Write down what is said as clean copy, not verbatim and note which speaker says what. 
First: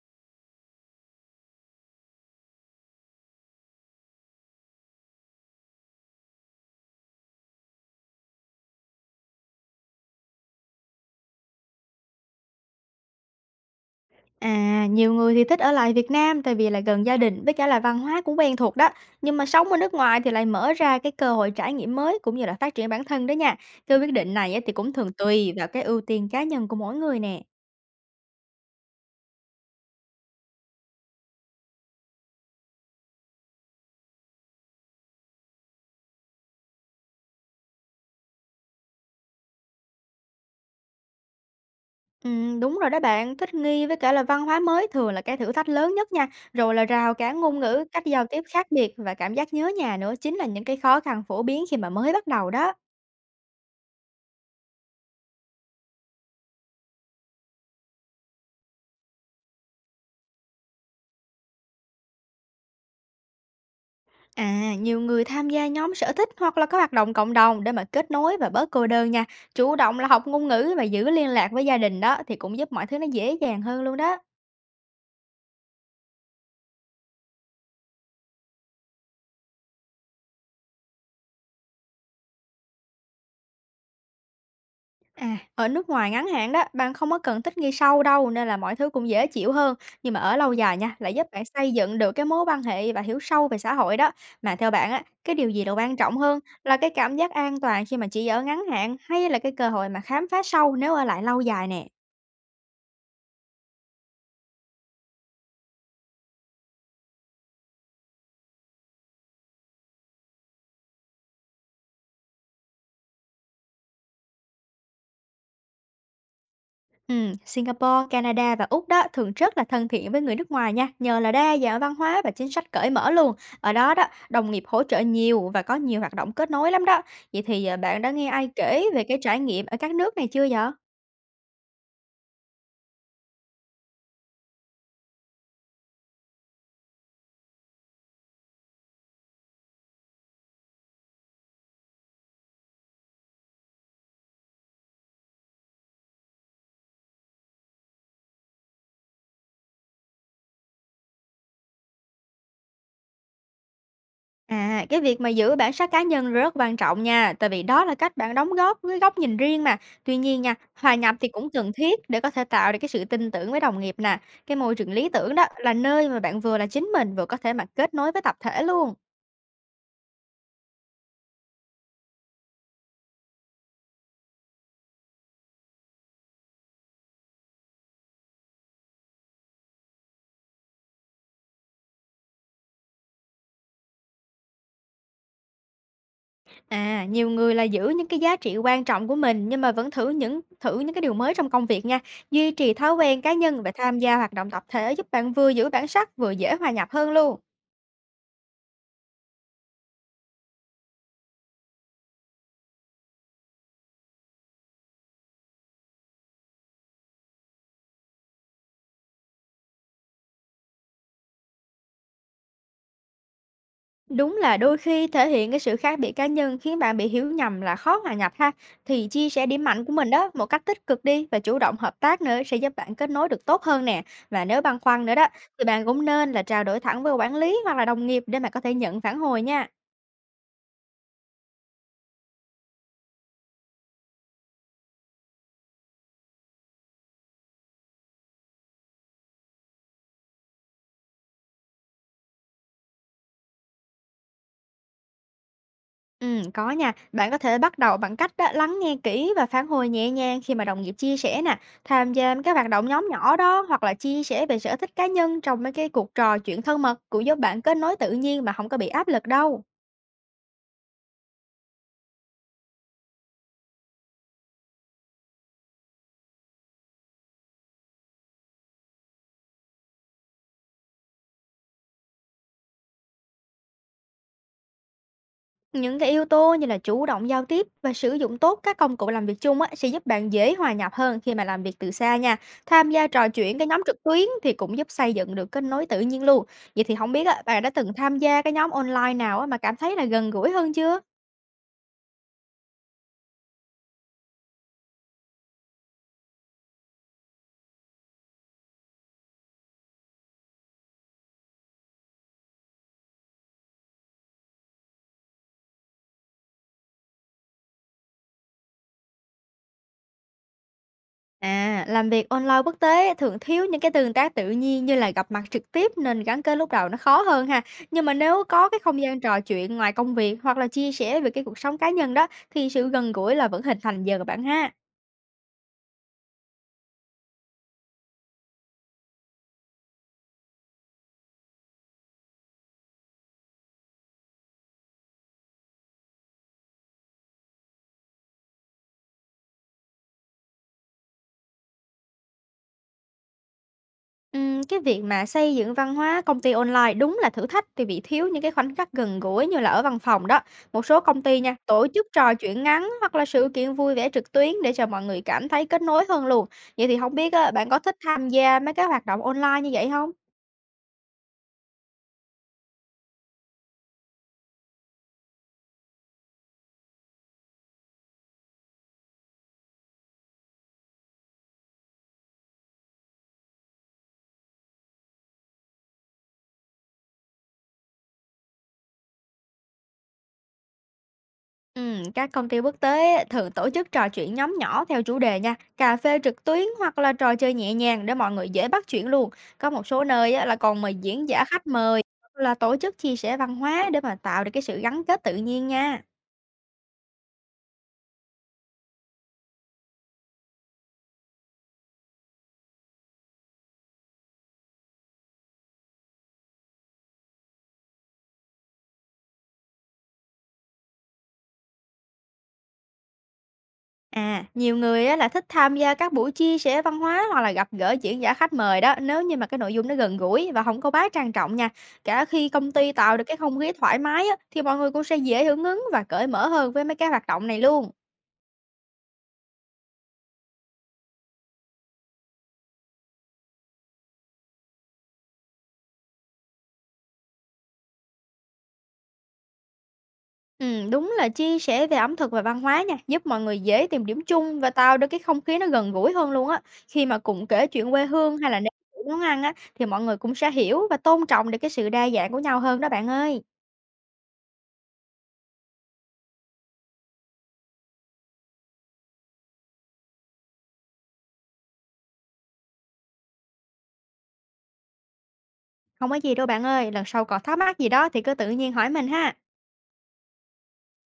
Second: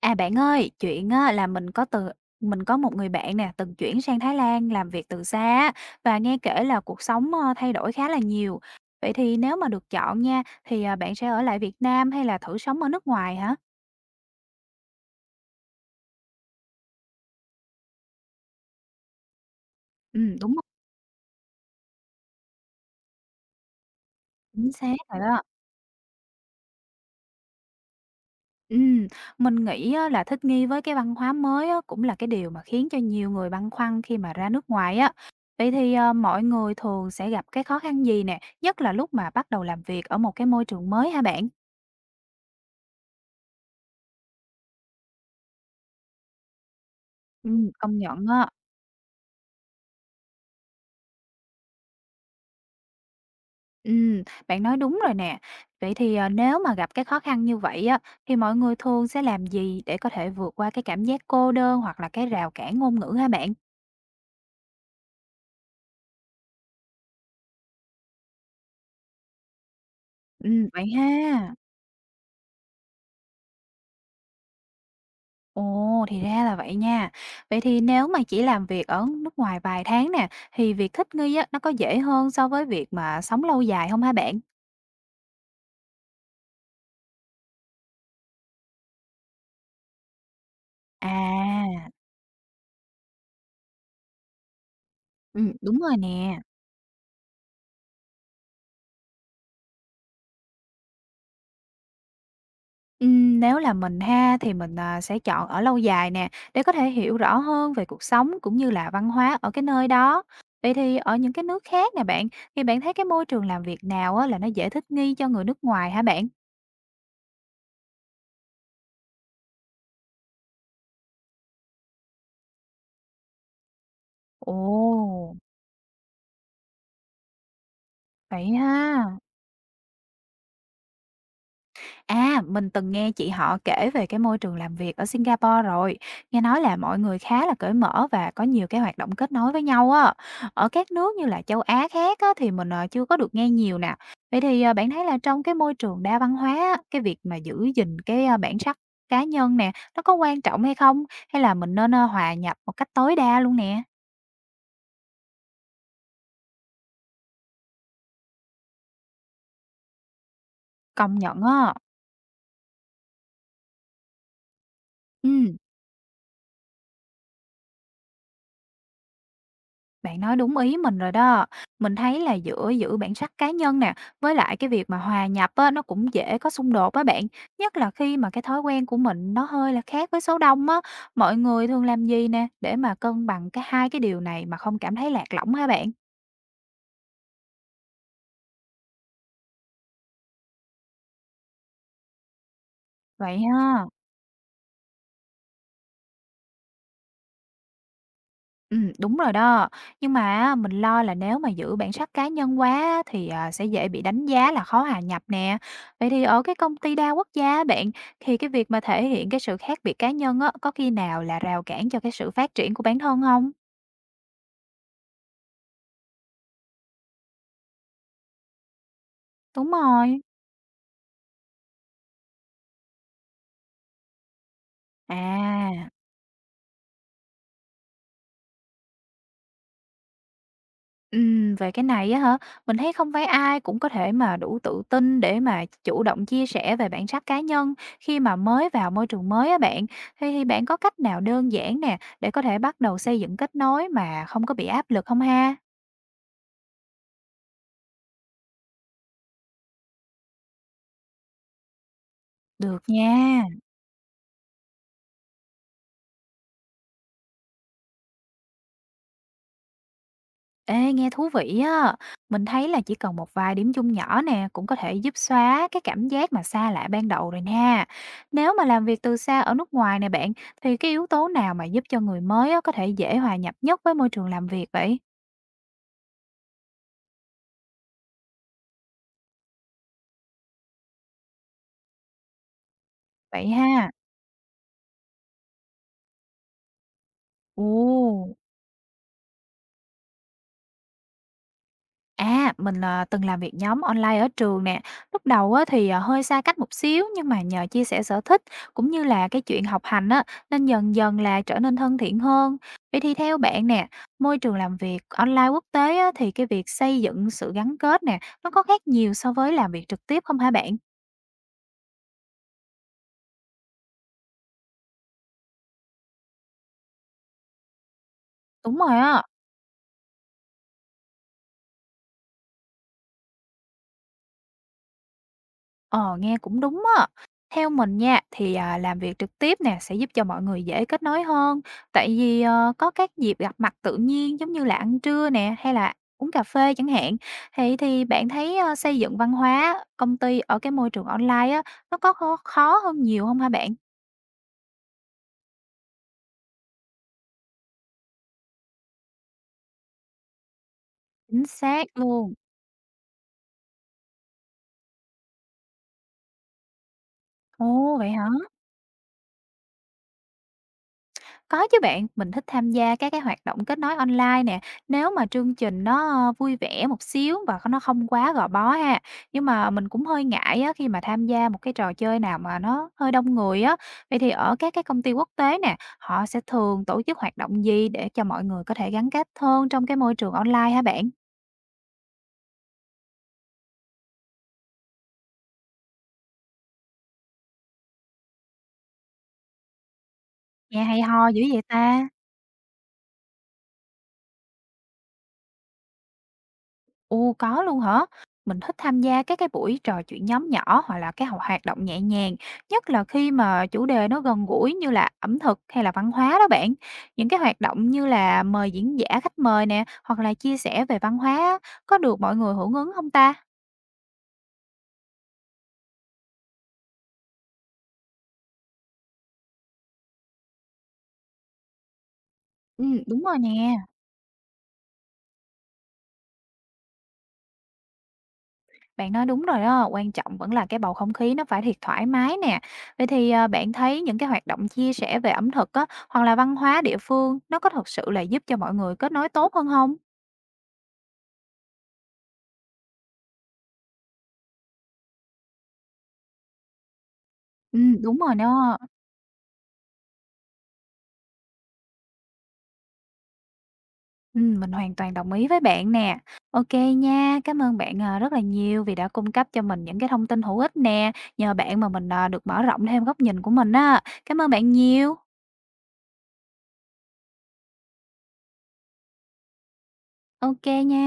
Speaker 1: À, bạn ơi, chuyện á là mình có một người bạn nè, từng chuyển sang Thái Lan làm việc từ xa á, và nghe kể là cuộc sống, thay đổi khá là nhiều. Vậy thì nếu mà được chọn nha, thì, à, bạn sẽ ở lại Việt Nam hay là thử sống ở nước ngoài hả?
Speaker 2: À, nhiều người thì thích ở lại Việt Nam tại vì là gần gia đình với cả là văn hóa cũng quen thuộc đó. Nhưng mà sống ở nước ngoài thì lại
Speaker 1: Đúng rồi,
Speaker 2: mở ra cái cơ hội trải nghiệm mới cũng như là phát triển bản thân đó nha. Cái quyết định này á, thì
Speaker 1: chính
Speaker 2: cũng
Speaker 1: xác
Speaker 2: thường
Speaker 1: rồi đó.
Speaker 2: tùy vào cái ưu tiên cá nhân của mỗi người nè.
Speaker 1: Ừm, mình nghĩ á là thích nghi với cái văn hóa mới á, cũng là cái điều mà khiến cho nhiều người băn khoăn khi mà ra nước ngoài á. Vậy thì, mọi người thường sẽ gặp cái khó khăn gì nè, nhất là lúc mà bắt đầu làm việc ở một cái môi trường mới hả bạn?
Speaker 2: Ừ, đúng rồi đó bạn, thích nghi với cả là văn hóa mới thường là cái thử thách lớn nhất nha. Rồi là rào cản ngôn ngữ,
Speaker 1: Công
Speaker 2: cách giao
Speaker 1: nhận
Speaker 2: tiếp
Speaker 1: á.
Speaker 2: khác biệt và cảm giác nhớ nhà nữa chính là những cái khó khăn phổ biến khi mà mới bắt đầu đó.
Speaker 1: Ừm, bạn nói đúng rồi nè. Vậy thì, nếu mà gặp cái khó khăn như vậy á, thì mọi người thường sẽ làm gì để có thể vượt qua cái cảm giác cô đơn hoặc là cái rào cản ngôn ngữ hả bạn?
Speaker 2: À, nhiều người tham gia nhóm sở thích hoặc là có hoạt động cộng đồng để mà kết nối và bớt cô đơn nha. Chủ động là học ngôn ngữ và
Speaker 1: Vậy
Speaker 2: giữ liên lạc
Speaker 1: ha.
Speaker 2: với gia đình đó thì cũng giúp mọi thứ nó dễ dàng hơn luôn đó.
Speaker 1: Ồ, thì ra là vậy nha. Vậy thì nếu mà chỉ làm việc ở nước ngoài vài tháng nè, thì việc thích nghi á, nó có dễ hơn so với việc mà sống lâu dài không hả bạn?
Speaker 2: À, ở nước ngoài ngắn hạn đó, bạn không có cần thích nghi sâu đâu nên là mọi thứ cũng dễ chịu hơn. Nhưng mà ở lâu dài nha, lại giúp bạn xây
Speaker 1: À,
Speaker 2: dựng được cái mối quan hệ và hiểu sâu về xã hội đó. Mà theo bạn á, cái điều gì là
Speaker 1: đúng
Speaker 2: quan
Speaker 1: rồi
Speaker 2: trọng
Speaker 1: nè.
Speaker 2: hơn, là cái cảm giác an toàn khi mà chỉ ở ngắn hạn hay là cái cơ hội mà khám phá sâu nếu ở lại lâu dài nè?
Speaker 1: Nếu là mình ha thì mình, à, sẽ chọn ở lâu dài nè, để có thể hiểu rõ hơn về cuộc sống cũng như là văn hóa ở cái nơi đó. Vậy thì ở những cái nước khác nè bạn, thì bạn thấy cái môi trường làm việc nào á là nó dễ thích nghi cho người nước ngoài hả bạn?
Speaker 2: Singapore, Canada và Úc đó thường rất là thân thiện với người nước ngoài nha, nhờ là đa dạng văn hóa và chính sách cởi mở luôn. Ở đó đó, đồng nghiệp hỗ trợ
Speaker 1: Ồ,
Speaker 2: nhiều và có nhiều hoạt động kết nối lắm đó. Vậy thì à, bạn đã nghe ai
Speaker 1: vậy
Speaker 2: kể về
Speaker 1: ha.
Speaker 2: cái trải nghiệm ở các nước này chưa vậy?
Speaker 1: À, mình từng nghe chị họ kể về cái môi trường làm việc ở Singapore rồi. Nghe nói là mọi người khá là cởi mở và có nhiều cái hoạt động kết nối với nhau á. Ở các nước như là châu Á khác á, thì mình chưa có được nghe nhiều nè. Vậy thì bạn thấy là trong cái môi trường đa văn hóa á, cái việc mà giữ gìn cái bản sắc cá nhân nè, nó có quan trọng hay không? Hay là mình nên hòa nhập một cách tối đa luôn nè?
Speaker 2: À, cái việc mà giữ bản sắc cá nhân rất quan trọng nha, tại vì đó là cách bạn đóng góp với góc nhìn riêng mà. Tuy nhiên nha, hòa nhập
Speaker 1: Công
Speaker 2: thì
Speaker 1: nhận
Speaker 2: cũng cần
Speaker 1: á.
Speaker 2: thiết để có thể tạo được cái sự tin tưởng với đồng nghiệp nè. Cái môi trường lý tưởng đó
Speaker 1: Ừ.
Speaker 2: là nơi mà bạn vừa là chính mình vừa có thể mà kết nối với tập thể luôn.
Speaker 1: Bạn nói đúng ý mình rồi đó. Mình thấy là giữa giữ bản sắc cá nhân nè, với lại cái việc mà hòa nhập á, nó cũng dễ có xung đột á bạn. Nhất là khi mà cái thói quen của mình nó hơi là khác với số đông á. Mọi người thường làm gì nè để mà cân bằng cái hai cái điều này mà không cảm thấy lạc lõng hả bạn?
Speaker 2: À, nhiều người là giữ những cái giá trị quan trọng của mình nhưng mà vẫn thử những cái điều mới trong công việc nha. Duy trì thói quen cá
Speaker 1: Vậy
Speaker 2: nhân và
Speaker 1: ha.
Speaker 2: tham gia hoạt động tập thể giúp bạn vừa giữ bản sắc vừa dễ hòa nhập hơn luôn.
Speaker 1: Đúng rồi đó. Nhưng mà á, mình lo là nếu mà giữ bản sắc cá nhân quá á, thì, à, sẽ dễ bị đánh giá là khó hòa nhập nè. Vậy thì ở cái công ty đa quốc gia á bạn, thì cái việc mà thể hiện cái sự khác biệt cá nhân á, có khi nào là rào cản cho cái sự phát triển của bản thân không.
Speaker 2: Đúng là đôi khi thể hiện cái sự khác biệt cá nhân khiến bạn bị hiểu nhầm là khó hòa nhập ha. Thì chia sẻ điểm
Speaker 1: Đúng
Speaker 2: mạnh của mình
Speaker 1: rồi.
Speaker 2: đó một cách tích cực đi, và chủ động hợp tác nữa sẽ giúp bạn kết nối được tốt hơn nè. Và nếu băn khoăn nữa đó, thì bạn
Speaker 1: À.
Speaker 2: cũng nên là trao đổi thẳng với quản lý hoặc là đồng nghiệp để mà có thể nhận phản hồi nha.
Speaker 1: Về cái này á hả? Mình thấy không phải ai cũng có thể mà đủ tự tin để mà chủ động chia sẻ về bản sắc cá nhân khi mà mới vào môi trường mới á bạn. Thế thì bạn có cách nào đơn giản nè để có thể bắt đầu xây dựng kết nối mà không có bị áp lực không ha?
Speaker 2: Có nha. Bạn có thể bắt đầu bằng cách á, lắng nghe kỹ và phản hồi nhẹ nhàng khi mà đồng nghiệp chia sẻ nè, tham gia mấy cái hoạt
Speaker 1: Được
Speaker 2: động nhóm nhỏ
Speaker 1: nha.
Speaker 2: đó, hoặc là chia sẻ về sở thích cá nhân trong mấy cái cuộc trò chuyện thân mật, cũng giúp bạn kết nối tự nhiên mà không có bị áp lực đâu.
Speaker 1: Ê, nghe thú vị á. Mình thấy là chỉ cần một vài điểm chung nhỏ nè cũng có thể giúp xóa cái cảm giác mà xa lạ ban đầu rồi nha. Nếu mà làm việc từ xa ở nước ngoài nè bạn, thì cái yếu tố nào mà giúp cho người mới á, có thể dễ hòa nhập nhất với môi trường làm việc vậy?
Speaker 2: Những cái yếu tố như là chủ động giao tiếp và sử dụng tốt các công cụ làm việc chung á, sẽ giúp bạn dễ hòa nhập hơn khi mà làm việc từ xa nha. Tham gia trò
Speaker 1: Vậy
Speaker 2: chuyện cái nhóm
Speaker 1: ha.
Speaker 2: trực tuyến thì cũng giúp xây dựng được kết nối tự nhiên luôn. Vậy thì không biết á, bạn đã từng tham
Speaker 1: Ồ.
Speaker 2: gia cái nhóm online nào á, mà cảm thấy là gần gũi hơn chưa?
Speaker 1: À, mình, từng làm việc nhóm online ở trường nè. Lúc đầu á thì, hơi xa cách một xíu, nhưng mà nhờ chia sẻ sở thích cũng như là cái chuyện học hành á, nên dần dần là trở nên thân thiện hơn. Vậy thì theo bạn nè, môi trường làm việc online quốc tế á, thì cái việc xây dựng sự gắn kết nè, nó có khác nhiều so với làm việc trực tiếp không hả bạn?
Speaker 2: À, làm việc online quốc tế thường thiếu những cái tương tác tự nhiên như là gặp mặt trực tiếp, nên gắn kết lúc đầu nó khó hơn ha. Nhưng mà nếu có
Speaker 1: Đúng
Speaker 2: cái
Speaker 1: rồi
Speaker 2: không gian
Speaker 1: á.
Speaker 2: trò chuyện ngoài công việc, hoặc là chia sẻ về cái cuộc sống cá nhân đó, thì sự gần gũi là vẫn hình thành dần bạn ha.
Speaker 1: Ờ, nghe cũng đúng á. Theo mình nha, thì, à, làm việc trực tiếp nè sẽ giúp cho mọi người dễ kết nối hơn, tại vì, có các dịp gặp mặt tự nhiên giống như là ăn trưa nè, hay là uống cà phê chẳng hạn. Thì bạn thấy, xây dựng văn hóa công ty ở cái môi trường online á, nó có khó khó hơn nhiều không hả bạn?
Speaker 2: Cái việc mà xây dựng văn hóa công ty online đúng là thử thách, vì bị thiếu những cái khoảnh khắc gần gũi như là ở văn phòng đó. Một số công ty
Speaker 1: Chính
Speaker 2: nha, tổ
Speaker 1: xác
Speaker 2: chức trò
Speaker 1: luôn.
Speaker 2: chuyện ngắn hoặc là sự kiện vui vẻ trực tuyến để cho mọi người cảm thấy kết nối hơn luôn. Vậy thì không biết á, bạn có thích
Speaker 1: Ồ, vậy hả?
Speaker 2: tham gia mấy cái hoạt động online như vậy không?
Speaker 1: Có chứ bạn, mình thích tham gia các cái hoạt động kết nối online nè, nếu mà chương trình nó vui vẻ một xíu và nó không quá gò bó ha. Nhưng mà mình cũng hơi ngại á, khi mà tham gia một cái trò chơi nào mà nó hơi đông người á. Vậy thì ở các cái công ty quốc tế nè, họ sẽ thường tổ chức hoạt động gì để cho mọi người có thể gắn kết hơn trong cái môi trường online hả bạn?
Speaker 2: Các công ty quốc tế á, thường tổ chức trò chuyện nhóm nhỏ theo chủ đề nha, cà phê trực tuyến hoặc là trò chơi nhẹ nhàng để mọi người dễ bắt chuyện luôn. Có một số nơi á, là còn
Speaker 1: Nghe
Speaker 2: mời
Speaker 1: hay ho
Speaker 2: diễn
Speaker 1: dữ
Speaker 2: giả
Speaker 1: vậy
Speaker 2: khách
Speaker 1: ta.
Speaker 2: mời hoặc là tổ chức chia sẻ văn hóa để mà tạo được cái sự gắn kết tự nhiên nha.
Speaker 1: Ồ, có luôn hả? Mình thích tham gia các cái buổi trò chuyện nhóm nhỏ hoặc là cái hoạt động nhẹ nhàng, nhất là khi mà chủ đề nó gần gũi như là ẩm thực hay là văn hóa đó bạn. Những cái hoạt động như là mời diễn giả khách mời nè, hoặc là chia sẻ về văn hóa á, có được mọi người hưởng ứng không ta?
Speaker 2: À, nhiều người á, là thích tham gia các buổi chia sẻ văn hóa hoặc là gặp gỡ diễn giả khách mời đó, nếu như mà cái nội dung nó gần gũi và không có quá trang trọng nha. Cả khi công
Speaker 1: Ừ,
Speaker 2: ty tạo được
Speaker 1: đúng
Speaker 2: cái
Speaker 1: rồi nè.
Speaker 2: không khí thoải mái á, thì mọi người cũng sẽ dễ hưởng ứng và cởi mở hơn với mấy cái hoạt động này luôn.
Speaker 1: Bạn nói đúng rồi đó, quan trọng vẫn là cái bầu không khí nó phải thiệt thoải mái nè. Vậy thì à, bạn thấy những cái hoạt động chia sẻ về ẩm thực á, hoặc là văn hóa địa phương nó có thật sự là giúp cho mọi người kết nối tốt hơn không?
Speaker 2: Đúng là chia sẻ về ẩm thực và văn hóa nha, giúp mọi người dễ tìm điểm chung và tạo được cái không khí nó gần gũi hơn luôn á. Khi mà cùng kể chuyện quê
Speaker 1: Đúng rồi
Speaker 2: hương hay là nếm
Speaker 1: đó.
Speaker 2: thử món ăn á, thì mọi người cũng sẽ hiểu và tôn trọng được cái sự đa dạng của nhau hơn đó bạn ơi.
Speaker 1: Mình hoàn toàn đồng ý với bạn nè. OK nha, cám ơn bạn, rất là nhiều vì đã cung cấp cho mình những cái thông tin hữu ích nè. Nhờ bạn mà mình, được mở rộng thêm góc nhìn của mình á. Cảm ơn bạn nhiều.
Speaker 2: Không có gì đâu bạn ơi, lần sau còn thắc mắc gì đó thì cứ tự nhiên hỏi mình ha.
Speaker 1: OK nha.